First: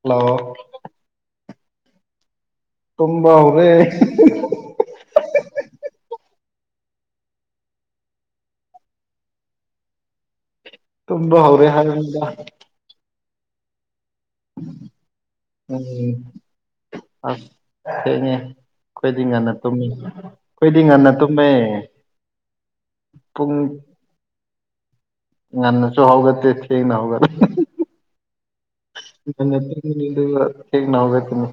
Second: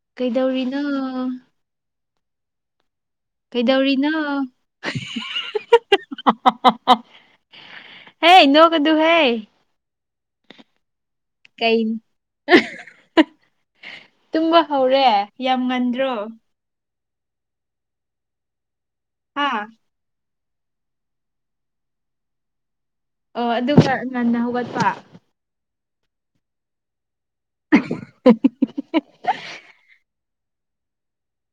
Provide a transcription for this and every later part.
hello ꯀꯩꯗꯧꯔꯤꯅꯣ ꯇꯨꯝꯕ ꯍꯧꯔꯦ ꯀꯩꯗꯧꯔꯤꯅꯣ [unintelligible] ꯍꯍꯍꯍ ꯍꯦ ꯅꯣꯛꯀꯅꯨꯍꯦ ꯇꯨꯝꯕ ꯍꯧꯔꯦ ꯀꯩ ꯍꯥꯏꯕꯅꯤꯗ ꯇꯨꯝꯕ ꯍꯧꯔꯦ ꯌꯥꯝ ꯉꯟꯗ꯭ꯔꯣ ꯎꯝ ꯑꯁ ꯊꯦꯡꯉꯦ ꯑꯩꯈꯣꯏꯗꯤ ꯍꯥ ꯉꯟꯅ ꯇꯨꯝꯃꯤ ꯑꯩꯈꯣꯏꯗꯤ ꯉꯟꯅ ꯇꯨꯝꯃꯦ ꯑꯣ ꯄꯨꯡ ꯑꯗꯨꯒ ꯉꯟꯅ ꯍꯧꯒꯠꯄ ꯉꯟꯅꯁꯨ ꯍꯧꯒꯠꯇꯦ ꯊꯦꯡꯅ ꯍꯧꯒꯦꯠ ꯉꯟꯅ ꯇꯨꯝꯒꯅꯤꯗꯨꯒ ꯊꯦꯡꯅ ꯍꯧꯒꯠꯀꯅꯤ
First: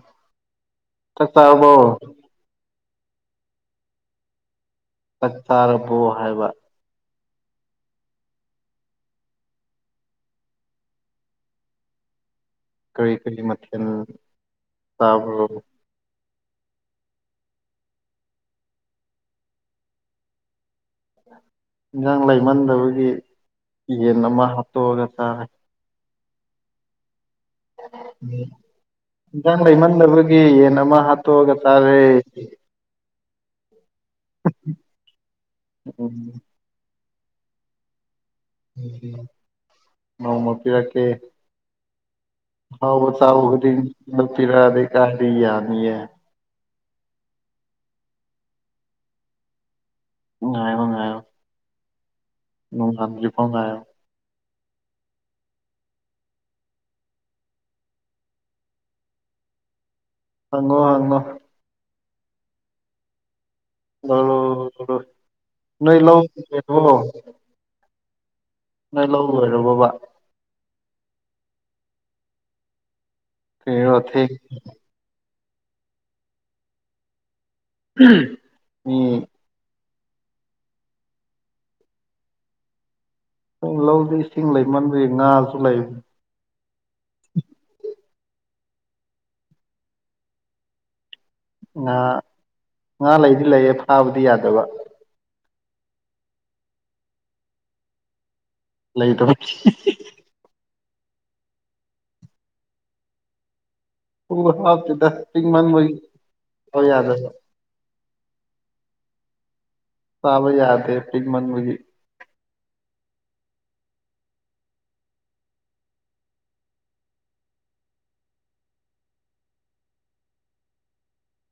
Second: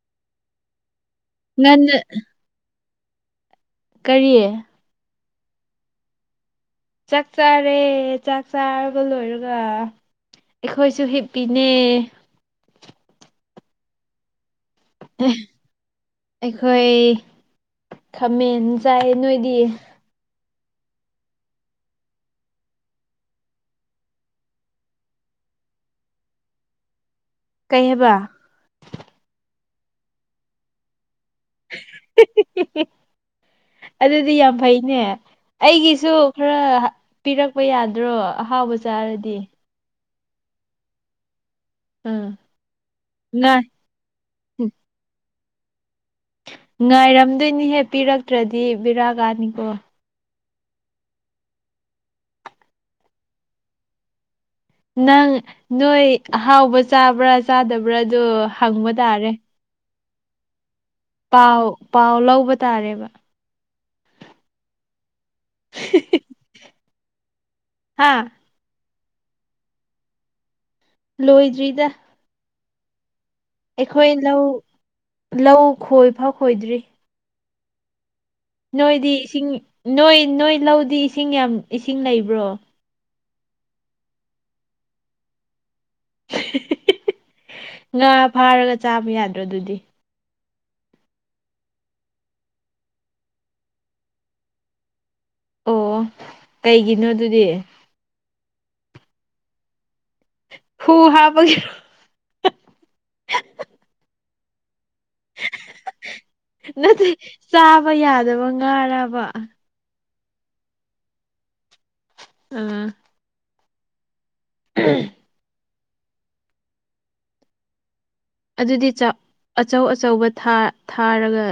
ꯆꯥꯛ ꯆꯥꯔꯕꯣ ꯉꯟꯅ ꯀꯔꯤ ꯆꯥꯛ ꯆꯥꯔꯕꯣ ꯍꯥꯏꯕ ꯆꯥꯛ ꯆꯥꯔꯦ ꯆꯥꯛ ꯆꯥꯔꯕ ꯂꯣꯏꯔꯒ ꯑꯩꯈꯣꯏꯁꯨ ꯍꯤꯞꯄꯤꯅꯦ ꯀꯔꯤ ꯀꯔꯤ ꯃꯊꯦꯜ ꯆꯥꯕ꯭ꯔꯣ ꯑꯩꯈꯣꯏ ꯈꯥꯃꯦꯟ ꯆꯥꯏ ꯅꯣꯏꯗꯤ ꯏꯟꯖꯥꯡ ꯂꯩꯃꯟꯗꯕꯒꯤ ꯌꯦꯟ ꯑꯃ ꯍꯥꯞꯇꯣꯛꯑꯒ ꯆꯥꯔꯦ ꯀꯩ ꯍꯥꯏꯕ ꯏꯟꯖꯥꯡ ꯂꯩꯃꯟꯗꯕꯒꯤ ꯌꯦꯟ ꯑꯃ ꯍꯥꯠ ꯇꯣꯛꯑꯒ ꯆꯥꯔꯦ ꯑꯗꯨꯗꯤ ꯌꯥꯝ ꯐꯩꯅꯦ ꯑꯩꯒꯤꯁꯨ ꯎꯝ ꯈꯔ ꯄꯤꯔꯛꯄ ꯌꯥꯗ꯭ꯔꯣ ꯑꯍꯥꯎꯕ ꯆꯥꯔꯗꯤ ꯅꯣꯡꯃ ꯄꯤꯔꯛꯀꯦ ꯎꯝ ꯍꯥꯎꯕ ꯆꯥꯕ ꯉꯥ ꯈꯨꯗꯤꯡ ꯗ ꯄꯤꯔꯛꯑꯗꯤ ꯀꯥꯢꯗꯩ ꯌꯥꯅꯤꯌꯦ ꯉꯥꯏꯔꯝꯗꯣꯏꯅꯤꯍꯦ ꯄꯤꯔꯛꯇ꯭ꯔꯗꯤ ꯕꯤꯔꯥ ꯀꯥꯅꯤꯀꯣ ꯉꯥꯢꯌꯣ ꯉꯥꯢꯌꯣ ꯅꯣꯡꯉꯥꯟꯗ꯭ꯔꯤꯐꯥꯎ ꯉꯥꯢꯌꯣ ꯅꯪ ꯅꯣꯏ ꯑꯍꯥꯎꯕ ꯆꯥꯕ꯭ꯔꯥ ꯆꯥꯗꯕ꯭ꯔꯥ ꯑꯗꯨ ꯍꯪꯕ ꯇꯥꯔꯦ ꯉꯣ ꯍꯪꯉꯣ ꯄꯥꯎ ꯄꯥꯎ ꯂꯧꯕ ꯇꯥꯔꯦꯕ ꯂꯧꯔꯣ ꯂꯧꯔꯣ ꯅꯣꯢ ꯂꯧ [unintelligible] ꯍꯥꯥ ꯅꯣꯢ ꯂꯧ ꯂꯣꯢꯔꯕꯣꯕ ꯂꯣꯏꯗ꯭ꯔꯤꯗ ꯀꯩꯔꯣ ꯑꯩꯈꯣꯏ ꯊꯦꯡ ꯂꯧ ꯂꯧ ꯈꯣꯏꯐꯥꯎ ꯈꯣꯏꯗ꯭ꯔꯤ ꯎꯍꯨꯝ ꯅꯣꯏꯗꯤ ꯏꯁꯤꯡ ꯅꯣꯏ ꯅꯣꯏ ꯂꯧꯗꯤ ꯏꯁꯤꯡ ꯌꯥꯝ ꯏꯁꯤꯡ ꯂꯩꯕ꯭ꯔꯣ ꯂꯧꯗꯤ ꯏꯁꯤꯡ ꯂꯩꯃꯟꯕꯒꯤ ꯉꯥꯁꯨ ꯂꯩꯕꯅꯦ ꯉꯥ ꯐꯥꯔꯒ ꯆꯥꯕ ꯌꯥꯗ꯭ꯔꯣ ꯑꯗꯨꯗꯤ ꯉꯥ ꯉꯥ ꯂꯩꯗꯤ ꯂꯩꯌꯦ ꯐꯥꯕꯗꯤ ꯌꯥꯗꯕ ꯑꯣ ꯀꯩꯒꯤꯅꯣ ꯑꯗꯨꯗꯤ ꯂꯩ ꯇꯕꯒꯤ ꯍꯤ ꯍꯤ ꯍꯨ ꯍꯥꯥꯕꯒꯤꯔꯣ [unintelligible] ꯄꯨꯡ ꯍꯥꯞꯇꯦꯗ ꯄꯤꯛ ꯃꯟꯕꯩ ꯃꯣꯏ ꯌꯥꯗꯕ ꯃꯣꯢ ꯌꯥꯗꯕ ꯉꯥꯔꯕ ꯇꯥꯕ ꯌꯥꯗꯦ ꯄꯤꯛ ꯃꯟꯕꯒꯤ ꯎꯝ ꯎꯝ ꯑꯗꯨꯗꯤ ꯑꯆꯧ ꯑꯆꯧꯕ ꯊꯥꯔꯒ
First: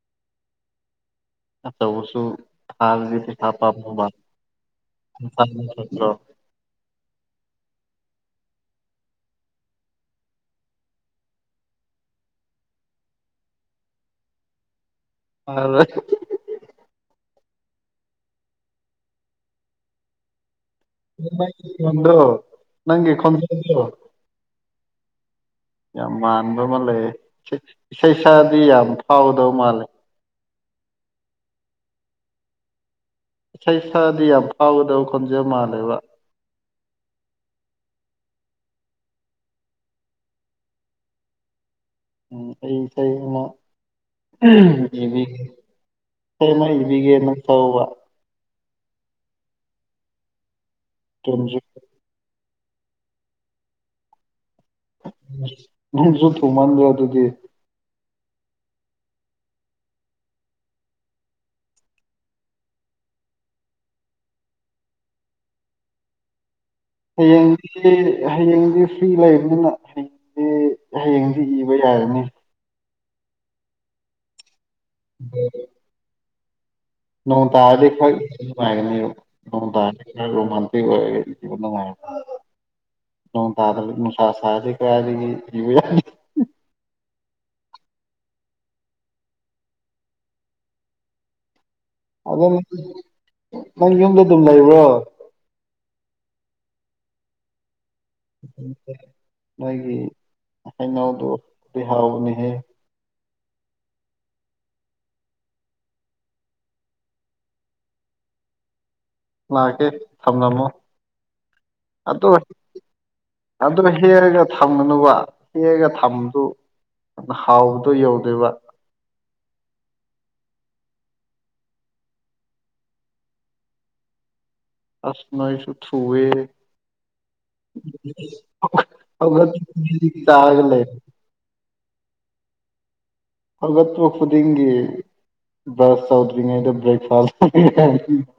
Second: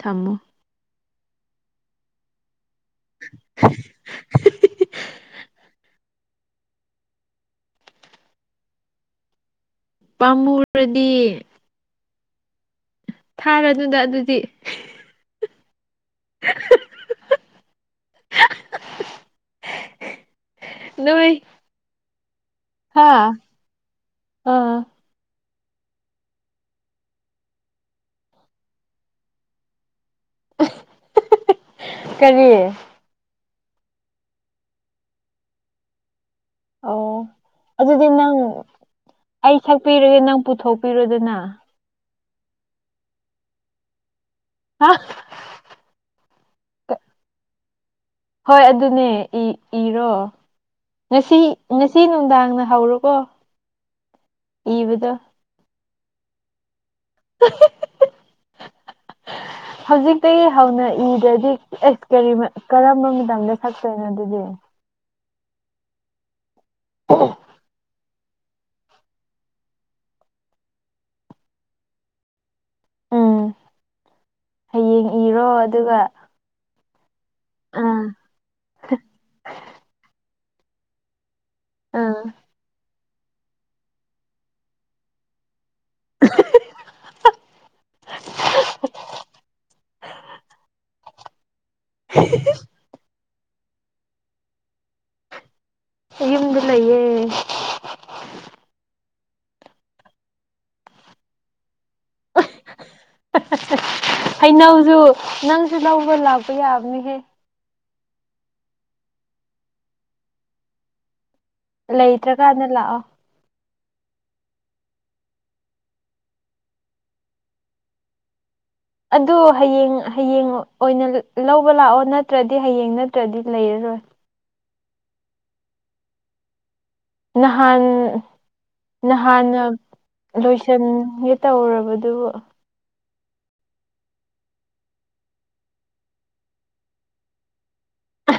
ꯊꯝꯃꯨ ꯑꯆꯧꯕꯁꯨ ꯇꯔꯗꯤ [unintelligible] ꯄꯝꯃꯨꯔꯗꯤ ꯊꯥꯔꯗꯨꯗ ꯑꯗꯨꯗꯤ ꯑ [unintelligible] ꯅꯣꯏ ꯅꯪꯒꯤ ꯈꯣꯟꯗꯣ ꯅꯪꯒꯤ ꯍꯥꯥ ꯈꯣꯟꯖꯦꯟꯗꯣ ꯌꯥꯝ ꯃꯥꯟꯕ ꯑꯃ ꯂꯩ ꯏꯁꯩ ꯁꯛꯑꯗꯤ ꯌꯥꯝ ꯐꯥꯎꯒꯗꯧ ꯃꯥꯜꯂꯦ ꯀꯔꯤ ꯏꯁꯩ ꯁꯛꯑꯗꯤ ꯌꯥꯝ ꯐꯥꯎꯒꯗꯧ ꯈꯣꯟꯖꯦꯜ ꯃꯥꯂꯦꯕ ꯑꯣ ꯑꯗꯨꯗꯤ ꯅꯪ ꯑꯩ ꯁꯛꯄꯤꯔꯒꯦ ꯅꯪ ꯄꯨꯊꯣꯛ ꯄꯤꯔꯣꯗꯅ ꯎ ꯑꯩ ꯁꯩ ꯑꯃ ꯍꯥ ꯢꯕꯤꯒꯦ ꯢꯁꯩ ꯑꯃ ꯢꯕꯤꯒꯦ ꯅꯪ ꯁꯛꯑꯣꯕ ꯍꯣꯏ ꯑꯗꯨꯅꯦ ꯏꯔꯣ ꯉꯁꯤ ꯇꯨꯟꯁꯨ ꯉꯁꯤ ꯅꯨꯡꯗꯥꯡꯅ ꯍꯧꯔꯣꯀꯣ ꯏꯕꯗꯣ ꯅꯨꯡꯁꯨ ꯊꯨꯃꯟꯗꯔꯣ ꯑꯗꯨꯗꯤ [unintelligible] ꯍꯧꯖꯤꯛꯇꯒꯤ ꯍꯧꯅ ꯏꯗ꯭ꯔꯗꯤ ꯑꯁ ꯀꯔꯤ ꯀꯔꯝꯕ ꯃꯇꯝꯗ ꯁꯛꯇꯣꯏꯅꯣ ꯑꯗꯨꯗꯤ ꯍꯌꯦꯡ ꯢꯒꯦ ꯍꯌꯦꯡꯗꯤ ꯐ꯭ꯔꯤ ꯂꯩꯕꯅꯤꯅ ꯍꯌꯦꯡꯗꯤ ꯍꯌꯦꯡꯗꯤ ꯏꯕ ꯌꯥꯥꯢꯅ ꯎꯝ ꯍꯌꯦꯡ ꯏꯔꯣ ꯑꯗꯨꯒ ꯅꯣꯡ ꯇꯗꯤ ꯑꯥ ꯈꯣꯢ ꯅꯣꯡ ꯇꯔꯗꯤ ꯔꯣꯃꯥꯟꯇꯤꯛ ꯑꯣꯏꯒꯅꯤ ꯅꯨꯡꯉꯥꯏ ꯑꯥ ꯅꯣꯡ ꯇꯗꯔꯗꯤ ꯅꯨꯡꯁꯥꯔꯗꯤ ꯀꯥꯏꯗꯥꯢꯗꯩ ꯏꯕ ꯌꯥꯅꯤ [unintelligible] ꯑꯗꯨ ꯅꯪ ꯌꯨꯝꯗ ꯑꯗꯨꯝ ꯂꯩꯕ꯭ꯔꯣ ꯑꯩ ꯌꯨꯝꯗ ꯂꯩꯌꯦ ꯅꯣꯏꯒꯤ ꯍꯩꯅꯧꯗꯣ ꯍꯥꯎꯗꯤ ꯍꯥꯎꯕꯅꯦꯍꯦ ꯍꯩꯅꯧꯁꯨ ꯅꯪꯁꯨ ꯂꯧꯕ ꯂꯥꯛꯄ ꯌꯥꯕꯅꯤꯍꯦ ꯂꯥꯛꯀꯦ ꯊꯝꯂꯝꯃꯣ ꯑꯗꯨ ꯂꯩꯇ꯭ꯔ ꯀꯥꯟꯗ ꯂꯥꯛꯑꯣ ꯑꯗꯨ ꯍꯦꯛꯂꯒ ꯊꯝꯒꯅꯨꯕ ꯍꯦꯛꯂꯒ ꯊꯝꯕꯗꯨ ꯑꯗꯨꯅ ꯍꯥꯎꯕꯗꯣ ꯌꯧꯗꯣꯏꯕ ꯑꯗꯨ ꯍꯌꯦꯡ ꯍꯌꯦꯡ ꯑꯣꯏꯅ ꯂꯧꯕ ꯂꯥꯛꯑꯣ ꯅꯠꯇ꯭ꯔꯗꯤ ꯍꯌꯦꯡ ꯅꯠꯇ꯭ꯔꯗꯤ ꯂꯩꯔꯔꯣꯏ ꯑꯁ ꯅꯣꯢꯁꯨ ꯊꯨꯏꯌꯦ ꯅꯍꯥꯟ ꯍꯧꯒꯠꯄ ꯅꯍꯥꯟꯅ ꯈꯨꯗꯤꯡ ꯆꯥꯔꯒ ꯂꯩ ꯂꯣꯏꯁꯟꯒꯦ ꯇꯧꯔꯕꯗꯨꯕꯣ ꯍꯧꯒꯠꯄ ꯈꯨꯗꯤꯡꯒꯤ ꯕ꯭ꯔꯁ ꯇꯧꯗ꯭ꯔꯤꯉꯩꯗ ꯕ꯭ꯔꯦꯛꯐꯥꯁ [inaudible]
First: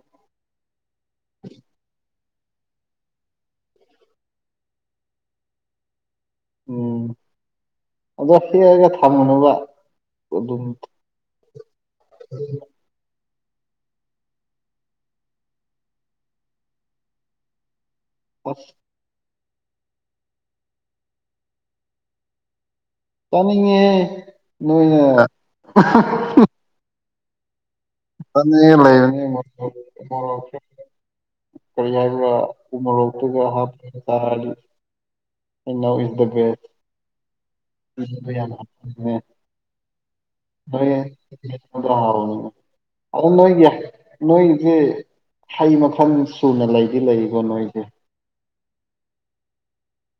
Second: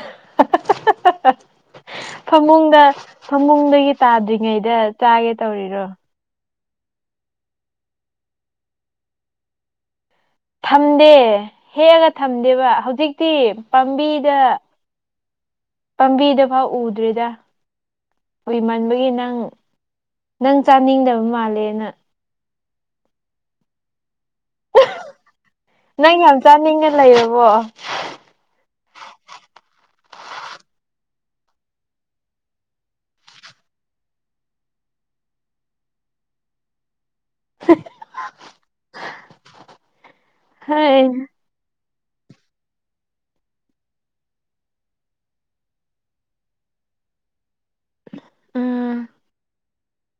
ꯐꯃꯨꯡꯗ ꯐꯃꯨꯡꯗꯒꯤ ꯇꯥꯗ꯭ꯔꯤꯉꯩꯗ ꯆꯥꯒꯦ ꯇꯧꯔꯤꯔꯣ ꯎꯝ ꯑꯗꯣ ꯍꯦꯛꯂꯒ ꯊꯝꯒꯅꯨꯕ ꯑꯗꯨꯝ ꯊꯝꯗꯦ ꯍꯦꯛꯂꯒ ꯊꯝꯗꯦꯕ ꯍꯧꯖꯤꯛ ꯍꯧꯖꯤꯛꯇꯤ ꯄꯥꯝꯕꯤꯗ ꯄꯥꯝꯕꯤꯗ ꯐꯥꯎ ꯎꯗ꯭ꯔꯤꯗ ꯑꯁ ꯀꯨꯏꯃꯟꯕꯒꯤ ꯅꯪ ꯅꯪ ꯆꯥꯅꯤꯡꯗꯕ ꯃꯥꯜꯂꯦꯅ ꯆꯥꯅꯤꯡꯉꯦꯍꯦ ꯅꯣꯏꯅ ꯑꯣ [inaudible] ꯀꯔꯤ ꯍꯥꯏꯕ꯭ꯔ ꯎ ꯃꯣꯔꯣꯛꯇꯨꯒ ꯍꯥꯞꯄ ꯆꯥꯔꯗꯤ ꯍꯩꯅꯧ ꯑꯤꯁ ꯗꯥ ꯕꯦꯁ [inaudible] [inaudible] ꯍꯣꯏ ꯑꯗꯨ ꯅꯣꯏꯒꯤ ꯅꯣꯏꯁꯦ ꯍꯩ ꯃꯈꯜ ꯁꯨꯅ ꯂꯩꯗꯤ ꯂꯩꯀꯣ ꯅꯣꯏꯁꯦ ꯑꯥ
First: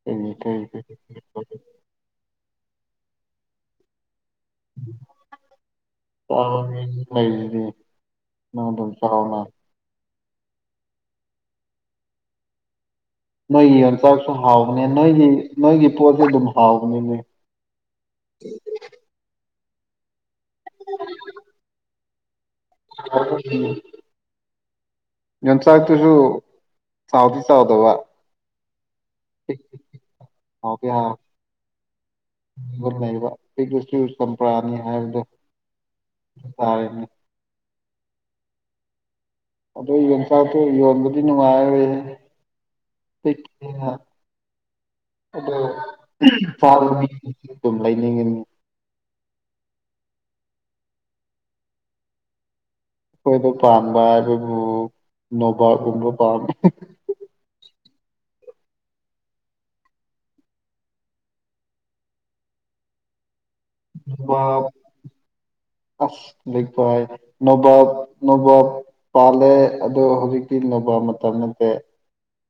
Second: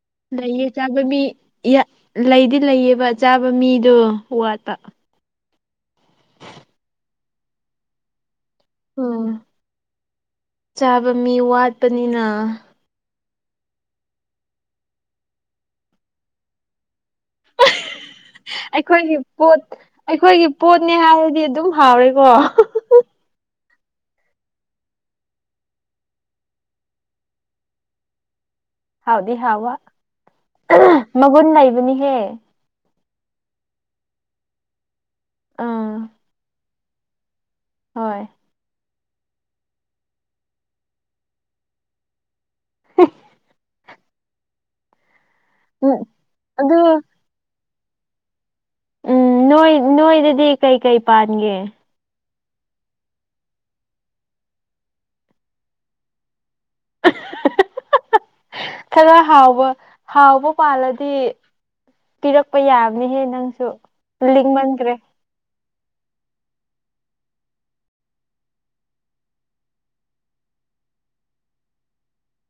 ꯀꯔꯤ ꯀꯔꯤ ꯂꯩꯌꯦ ꯆꯥꯕ ꯃꯤ ꯀꯔꯤ ꯌꯥ ꯂꯩꯗꯤ ꯂꯩꯌꯦꯕ ꯆꯥꯕ ꯃꯤꯗꯣ ꯋꯥꯠꯄ ꯎꯝ [inaudible] ꯆꯥꯕ ꯃꯤ ꯋꯥꯠꯄꯅꯤꯅ ꯅꯣꯏꯒꯤ ꯌꯣꯡꯆꯥꯛꯁꯨ ꯍꯥꯎꯕꯅꯤ ꯅꯣꯏꯒꯤ ꯅꯣꯏꯒꯤ ꯄꯣꯠꯁꯦ ꯑꯗꯨꯝ ꯍꯥꯎꯕꯅꯤꯅꯦ ꯑꯩꯈꯣꯏꯒꯤ ꯄꯣꯠ ꯑꯩꯈꯣꯏꯒꯤ ꯄꯣꯠꯅꯦ ꯍꯥꯏꯔꯗꯤ ꯑꯗꯨꯝ ꯍꯥꯎꯔꯦ ꯀꯣ [inaudible] ꯌꯣꯡꯆꯥꯛꯇꯨꯁꯨ ꯆꯥꯎꯗꯤ ꯆꯥꯎꯗꯕ ꯍꯥꯎꯗꯤ ꯍꯥꯎꯕ ꯍꯥꯎꯗꯤ ꯍꯥꯎ ꯃꯒꯨꯟ ꯂꯩꯕꯅꯤꯍꯦ ꯗ ꯂꯩꯕ ꯄꯤꯛꯂꯁꯨ ꯆꯝꯄ꯭ꯔꯥꯅꯤ ꯍꯥꯏꯕꯗꯣ ꯑꯥ ꯑꯗꯨ ꯇꯥꯔꯦꯅꯦ ꯍꯣꯏ ꯑꯗꯨ ꯌꯣꯡꯆꯥꯛꯇꯨ ꯌꯣꯟꯕꯗꯤ ꯅꯨꯡꯉꯥꯏꯔꯔꯣꯏꯍꯦ ꯑꯗꯣ ꯎꯝ ꯑꯗꯨ ꯆꯥꯕ ꯃꯤꯗꯤ ꯑꯗꯨꯝ ꯂꯩꯅꯤꯡꯉꯤꯅꯦ ꯎꯝ ꯅꯣꯏ ꯅꯣꯏꯗꯗꯤ ꯀꯩꯀꯩ ꯄꯥꯟꯒꯦ ꯑꯩꯈꯣꯏꯗ ꯄꯥꯟꯕ ꯍꯥꯏꯕꯕꯨ ꯅꯣꯕꯥꯞꯒꯨꯝꯕ ꯄꯥꯜꯂꯤ [inaudible] ꯈꯔ ꯍꯥꯎꯕ ꯍꯥꯎꯕ ꯄꯥꯜꯂꯗꯤ ꯄꯤꯔꯛꯄ ꯌꯥꯕꯅꯤꯍꯦ ꯅꯪꯁꯨ ꯅꯣꯕꯥꯞ ꯂꯤꯡꯃꯟꯈ꯭ꯔꯦ ꯑꯁ ꯂꯤꯛꯄ ꯍꯥꯏꯅꯦ ꯅꯣꯕꯥꯞ ꯅꯣꯕꯥꯞ ꯄꯥꯜꯂꯦ ꯑꯗꯣ ꯍꯧꯖꯤꯛꯇꯤ ꯅꯣꯕꯥꯞ ꯃꯇꯝ ꯅꯠꯇꯦ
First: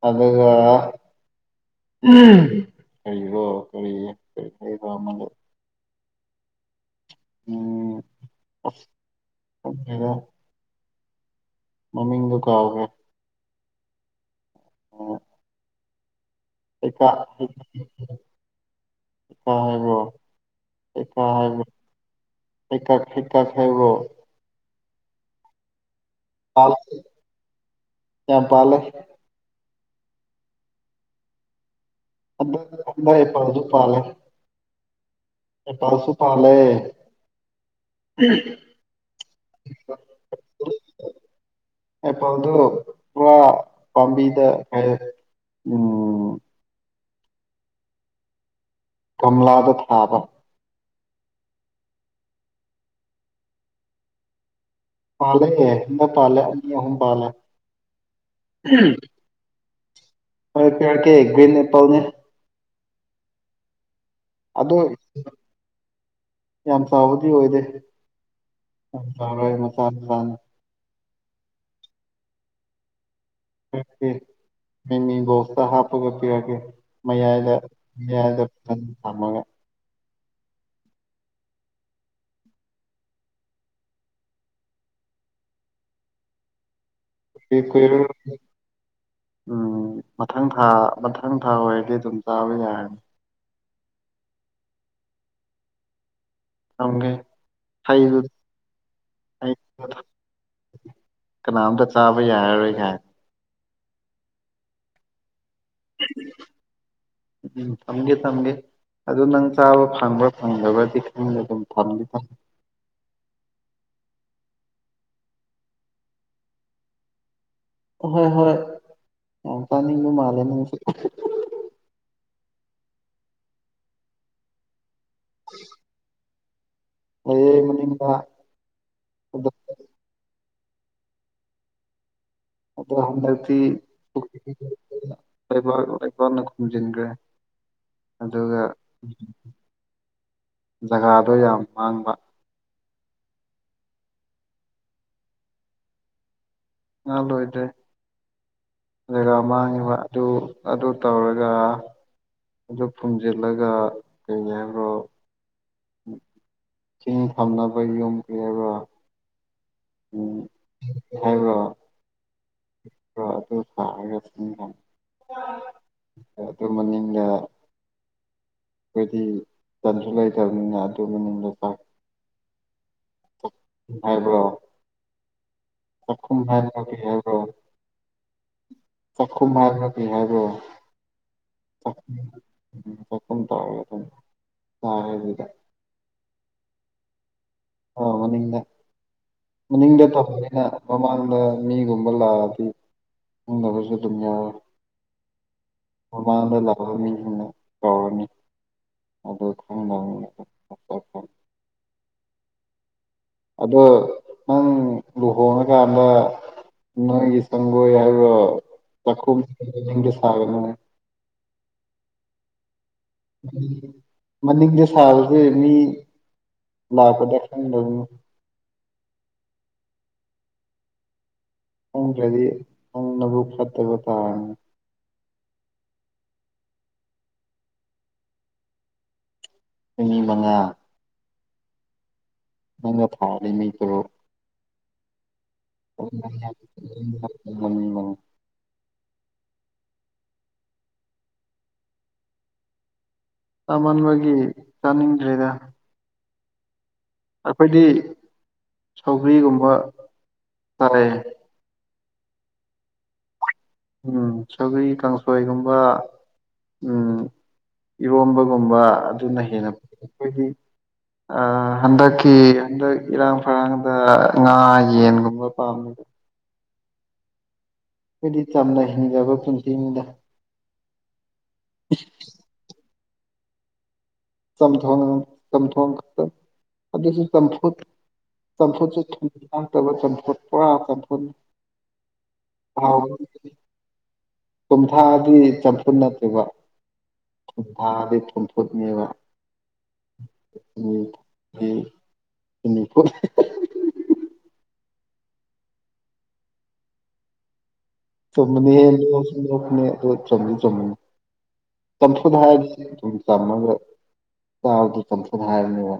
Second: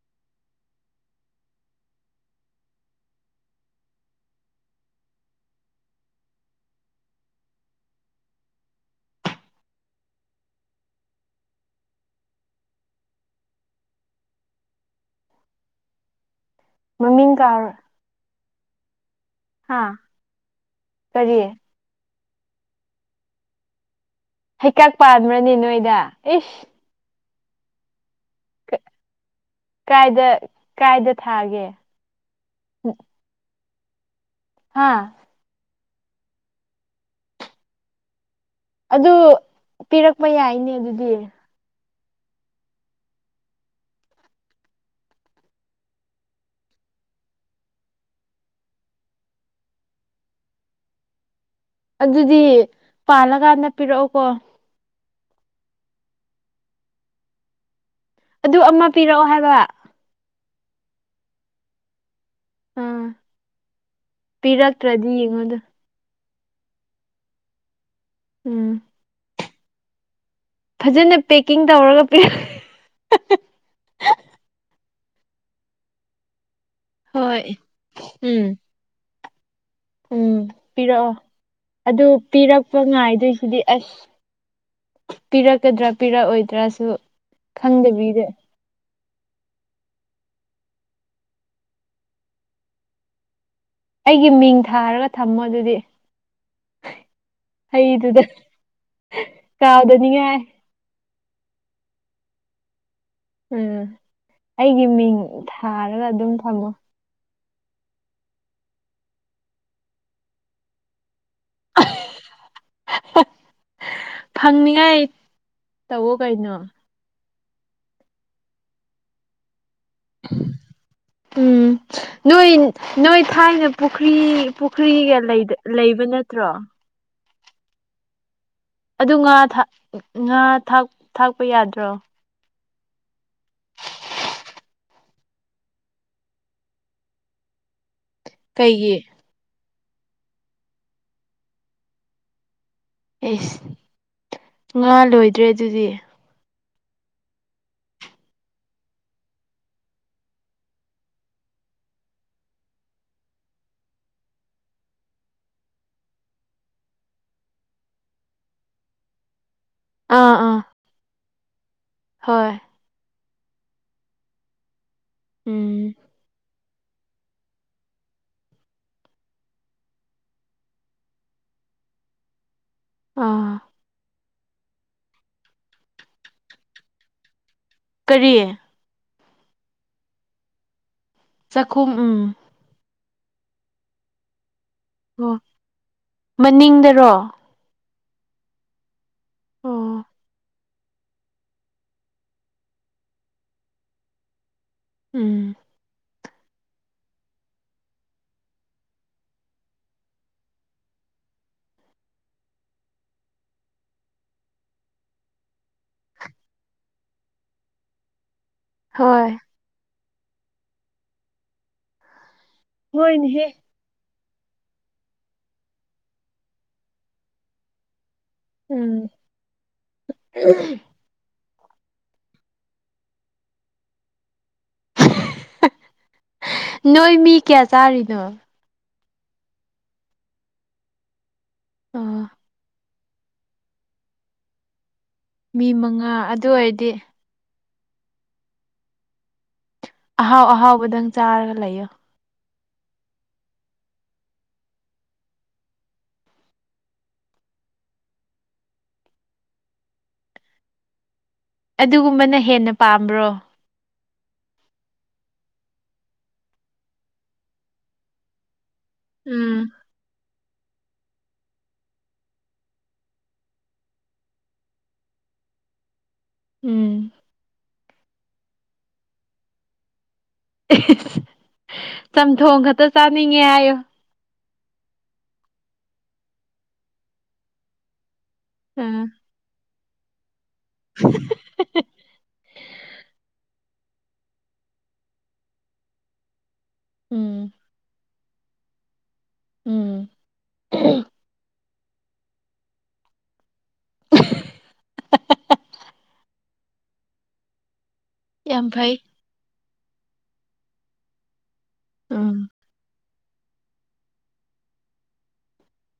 ꯑꯗꯨꯒ ꯀꯔꯤꯕꯣ ꯀꯔꯤ ꯀꯔꯤ ꯍꯥꯏꯕ ꯑꯃꯗꯨ ꯎꯝ ꯑꯁ ꯈꯪꯗꯦꯗ ꯃꯃꯤꯡꯗꯣ ꯀꯥꯎꯒ꯭ꯔꯦ ꯃꯃꯤꯡ ꯀꯥꯎꯔ [unintelligible] ꯍꯩꯈꯥ ꯍꯥ ꯍꯥꯏꯕ꯭ꯔꯣ ꯍꯩꯈꯥ ꯀꯔꯤ ꯍꯥꯏꯕ꯭ꯔꯣ ꯍꯩꯀꯛ ꯍꯩꯀꯛ ꯍꯥꯏꯕ꯭ꯔꯣ ꯍꯩꯀꯛ ꯄꯥꯟꯕ꯭ꯔꯥꯅꯦ ꯅꯣꯏꯗ ꯄꯥꯜꯂꯦ ꯏꯁ ꯌꯥꯝ ꯄꯥꯜꯂꯦ ꯀꯥꯏꯗ ꯀꯥꯏꯗ ꯊꯥꯒꯦ [unintelligible] ꯃꯣꯏ ꯀꯩꯅꯣꯗꯣ ꯄꯥꯜꯂꯦ ꯍꯥꯥ ꯑꯦꯄꯜꯁꯨ ꯄꯥꯜꯂꯦ ꯎꯝ ꯑꯗꯨ ꯄꯤꯔꯛꯄ ꯌꯥꯏꯅꯦ ꯑꯗꯨꯗꯤ ꯑꯦꯄꯜꯗꯨ ꯄꯨꯔꯥ ꯄꯥꯝꯕꯤꯗ ꯀ ꯩ ꯎꯝ ꯒꯝꯂꯥꯗꯣ ꯊꯥꯕ ꯑꯗꯨꯗꯤ ꯄꯥꯜꯂꯀꯥꯟꯗ ꯄꯤꯔꯛꯑꯣꯀꯣ ꯄꯥꯜꯂꯦ ꯑꯃ ꯄꯥꯜꯂꯦ ꯑꯅꯤ ꯑꯍꯨꯝ ꯄꯥꯜꯂꯦ ꯑꯗꯨ ꯑꯃ ꯄꯤꯔꯛꯑꯣ ꯍꯥꯏꯕ ꯍꯣꯏ ꯄꯤꯔꯛꯀꯦ ꯒ꯭ꯔꯤꯟ ꯑꯦꯄꯜꯅꯦ ꯑꯥ ꯑꯗꯣ ꯄꯤꯔꯛꯇ꯭ꯔꯗꯤ ꯌꯦꯡꯉꯣꯗꯨ ꯌꯥꯝ ꯆꯥꯎꯕꯗꯤ ꯑꯣꯏꯗꯦ ꯎꯝ ꯌꯥꯝ ꯆꯥꯎꯔꯣꯏ ꯃꯆꯥ ꯃꯆꯥꯅꯦ ꯐꯖꯅ ꯄꯦꯛꯀꯤꯡ ꯇꯧꯔꯒ ꯄꯤꯔꯛ ꯄꯤꯔꯛꯀꯦ ꯃꯦꯃꯤ ꯕꯣꯛꯁꯇ ꯍꯥꯞꯄꯒ ꯄꯤꯔꯛꯀꯦ ꯍꯣꯏ ꯃꯌꯥꯏꯗ ꯃꯌꯥꯏꯗ ꯎꯝ ꯐꯖꯅ ꯊꯝꯃꯒ ꯎꯝ ꯄꯤꯔꯛꯑꯣ ꯑꯗꯨ ꯄꯤꯔꯛꯄ ꯉꯥꯏꯗꯨꯏꯁꯤꯗꯤ ꯑꯁ ꯄꯤꯔꯛꯀꯗ꯭ꯔꯥ ꯄꯤꯔꯛꯑꯣꯏꯗ꯭ꯔꯁꯨ [unintelligible] ꯎꯝ ꯃꯊꯪ ꯊꯥ ꯃꯊꯪ ꯊꯥ ꯑꯣꯏꯔꯗꯤ ꯑꯗꯨꯝ ꯆꯥꯕ ꯌꯥꯔꯅꯤ ꯑꯩꯒꯤ ꯃꯤꯡ ꯊꯥꯔꯒ ꯊꯝꯃꯣ ꯑꯗꯨꯗꯤ ꯊꯝꯒꯦ ꯍꯩ ꯀꯥꯎꯗꯅꯤꯉꯥꯏ ꯀꯅꯥꯝꯇ ꯆꯥꯕ ꯌꯥꯔꯔꯣꯏ [unintelligible] ꯎꯝ ꯑꯩꯒꯤ ꯃꯤꯡ ꯊꯥꯔꯒ ꯑꯗꯨꯝ ꯊꯝꯃꯣ ꯎꯝ ꯊꯝꯒꯦ ꯊꯝꯒꯦ ꯑꯗꯣ ꯅꯪ ꯆꯥꯕ ꯐꯪꯕ꯭ꯔꯥ ꯐꯪꯗꯕ꯭ꯔꯗꯤ ꯈꯪꯗꯦ ꯑꯗꯨꯝ ꯊꯝꯗꯤ ꯊꯝ ꯐꯪꯅꯤꯉꯥꯏ ꯇꯧꯑꯣ ꯀꯩꯅꯣ ꯍꯣꯏ ꯍꯣꯏ ꯌꯥꯝ ꯆꯥꯅꯤꯡꯕ ꯃꯥꯜꯂꯦ ꯅꯪꯁꯦ ꯎꯝ ꯅꯣꯏ ꯅꯣꯏ ꯊꯥꯏꯅ ꯄꯨꯈ꯭ꯔꯤ ꯄꯨꯈ꯭ꯔꯤꯒ ꯂꯩꯗ ꯂꯩꯕ ꯅꯠꯇ꯭ꯔꯣ ꯂꯩꯌꯦ ꯃꯅꯤꯡꯗ ꯑꯗꯨ ꯉꯥ ꯑꯗꯣ ꯊꯥꯛ ꯉꯥ ꯊꯥꯛ ꯊꯥꯛꯄ ꯌꯥꯗ꯭ꯔꯣ ꯑꯗꯨ ꯍꯟꯗꯛꯇꯤ [unintelligible] ꯂꯩꯕꯥꯛ ꯂꯩꯕꯥꯛꯅ ꯈꯨꯝꯖꯤꯟꯒ꯭ꯔꯦ ꯑꯗꯨꯒ ꯀꯩꯒꯤ ꯖꯒꯥꯗꯣ ꯌꯥꯝ ꯃꯥꯡꯕ ꯑꯦꯁ ꯉꯥ ꯂꯣꯏꯗ꯭ꯔꯦ ꯑꯗꯨꯗꯤ ꯉꯥ ꯂꯣꯏꯗꯦ ꯖꯒꯥ ꯃꯥꯡꯉꯤꯕ ꯑꯗꯨ ꯑꯗꯨ ꯇꯧꯔꯒ ꯑꯗꯨ ꯐꯨꯝꯖꯤꯜꯂꯒ ꯀꯔꯤ ꯍꯥꯏꯕ꯭ꯔꯣ ꯆꯤꯡ ꯊꯝꯅꯕ ꯌꯨꯝ ꯂꯩꯕ ꯑꯥ ꯎꯝ ꯑꯥ ꯍꯥꯏꯕ꯭ꯔꯣ ꯍꯣꯏ [unintelligible] [unintelligible] ꯎꯝ ꯗꯨ ꯃꯅꯤꯡꯗ [unintelligible] ꯑꯥ ꯍꯥꯏꯕ꯭ꯔꯣ ꯆꯈꯨꯝ ꯍꯥꯏꯕ꯭ꯔꯣ ꯀꯔꯤ ꯍꯥꯏꯕ꯭ꯔꯣ ꯀꯔꯤ ꯆꯈꯨꯝ ꯍꯥꯏꯕ꯭ꯔꯥ ꯀꯩ ꯍꯥꯏꯕ꯭ꯔꯣ ꯆꯥꯛꯈꯨꯝ ꯎꯝ [unintelligible] ꯑꯣ ꯑꯗꯨꯗ ꯃꯅꯤꯡꯗꯔꯣ ꯑꯣ ꯃꯅꯤꯡꯗ ꯑꯣ ꯃꯅꯤꯡꯗ [unintelligible] ꯃꯃꯥꯡꯗ ꯃꯤꯒꯨꯝꯕ ꯂꯥꯛꯑꯗꯤ ꯐꯝꯗꯕꯁꯨ ꯑꯗꯨꯝ ꯌꯥꯎꯋꯦ ꯎꯝ ꯃꯃꯥꯡꯗ ꯂꯥꯛꯈꯕ ꯃꯤꯁꯤꯡꯅ ꯀꯧꯔꯅꯤ [unintelligible] ꯑꯗꯣ ꯅꯪ ꯂꯨꯍꯣꯡꯉꯀꯥꯟꯗ ꯅꯣꯏꯒꯤ ꯁꯪꯒꯣꯏ ꯍꯥꯏꯕ꯭ꯔꯣ ꯍꯣꯏ [unintelligible] ꯅꯣꯏꯅꯦ ꯍꯦ ꯃꯅꯤꯡꯗ ꯁꯥꯕꯁꯦ ꯃꯤ ꯂꯥꯛꯄꯗ ꯈꯤꯇꯪ ꯅꯩꯅꯤ ꯎꯝ [unintelligible] ꯍꯣꯡꯗ꯭ꯔꯗꯤ ꯅꯪ ꯅꯕꯨꯛ ꯐꯠꯇꯕ ꯇꯥꯔꯅꯤ ꯅꯣꯏ ꯃꯤ ꯀꯌꯥ ꯆꯥꯔꯤꯅꯣ ꯃꯤ ꯃꯉꯥ ꯑꯣ ꯅꯪꯒ ꯊꯥꯔꯗꯤ ꯃꯤ ꯇꯔꯨꯛ ꯃꯤ ꯃꯉꯥ ꯑꯗꯨ ꯑꯣꯏꯔꯗꯤ [unintelligible] ꯑꯍꯥꯎ ꯑꯍꯥꯎꯕꯗꯪ ꯆꯥꯔꯒ ꯂꯩꯌꯣ ꯆꯥꯃꯟꯕꯒꯤ ꯆꯥꯅꯤꯡꯗ꯭ꯔꯦꯗ ꯑꯩꯈꯣꯏꯗꯤ ꯁꯧꯒ꯭ꯔꯤꯒꯨꯝꯕ ꯆꯥꯏꯌꯦ ꯑꯗꯨꯒꯨꯝꯕꯅ ꯍꯦꯟꯅ ꯄꯥꯝꯕ꯭ꯔꯣ ꯎꯝ ꯁꯩꯒ꯭ꯔꯤ ꯀꯥꯡꯁꯣꯏꯒꯨꯝꯕ ꯎꯝ ꯏꯔꯣꯝꯕꯒꯨꯝꯕ ꯑꯗꯨꯅ ꯍꯦꯟꯅ ꯎꯝ ꯑꯩꯈꯣꯏꯗꯤ ꯑꯥ ꯍꯟꯗꯛꯀꯤ ꯍꯟꯗꯛ ꯏꯔꯥꯡ ꯐꯔꯥꯡꯗ ꯉꯥ ꯌꯦꯟꯒꯨꯝꯕ ꯄꯥꯝꯃꯕ ꯎꯝ ꯑꯩꯗꯤ ꯆꯝꯅ ꯍꯤꯡꯖꯕ ꯄꯨꯟꯁꯤꯅꯤꯗ ꯆꯝꯊꯣꯡ ꯈꯛꯇ ꯆꯥꯅꯤꯡꯉꯦ ꯍꯥꯏꯌꯣ ꯆꯝꯊꯣꯡ ꯆꯝꯊꯣꯡ ꯈꯛꯇꯡ ꯑꯗꯨꯁꯨ ꯆꯝꯐꯨꯠ ꯆꯝꯐꯨꯠꯁꯨ ꯎꯝ ꯆꯤꯅꯤ ꯊꯥꯛꯇꯕ ꯆꯝꯐꯨꯠ ꯄꯨꯔꯥ ꯆꯝꯐꯨꯠꯅꯤ [unintelligible] ꯊꯨꯝ ꯊꯥꯛꯑꯗꯤ ꯆꯝꯐꯨꯠ ꯅꯠꯇꯦꯕ ꯎꯝ ꯊꯨꯝ ꯊꯥꯛꯑꯗꯤ ꯊꯨꯝꯐꯨꯠꯅꯦꯕ ꯎꯝ [unintelligible] ꯍꯥ ꯍꯥ ꯍꯥ ꯌꯥꯝ ꯆꯨꯝꯕꯅꯤꯍꯦ [unintelligible] ꯐꯩ ꯑꯗꯨꯒ ꯆꯨꯝꯖꯨ ꯆꯨꯝꯕꯅꯦ ꯆꯝꯐꯨꯠ ꯎꯝ ꯍꯥꯏꯔꯗꯤ ꯑꯗꯨꯝ ꯆꯝꯃꯒ ꯆꯥꯕꯗ ꯆꯝꯐꯨꯠ ꯍꯥꯏꯕꯅꯦꯕ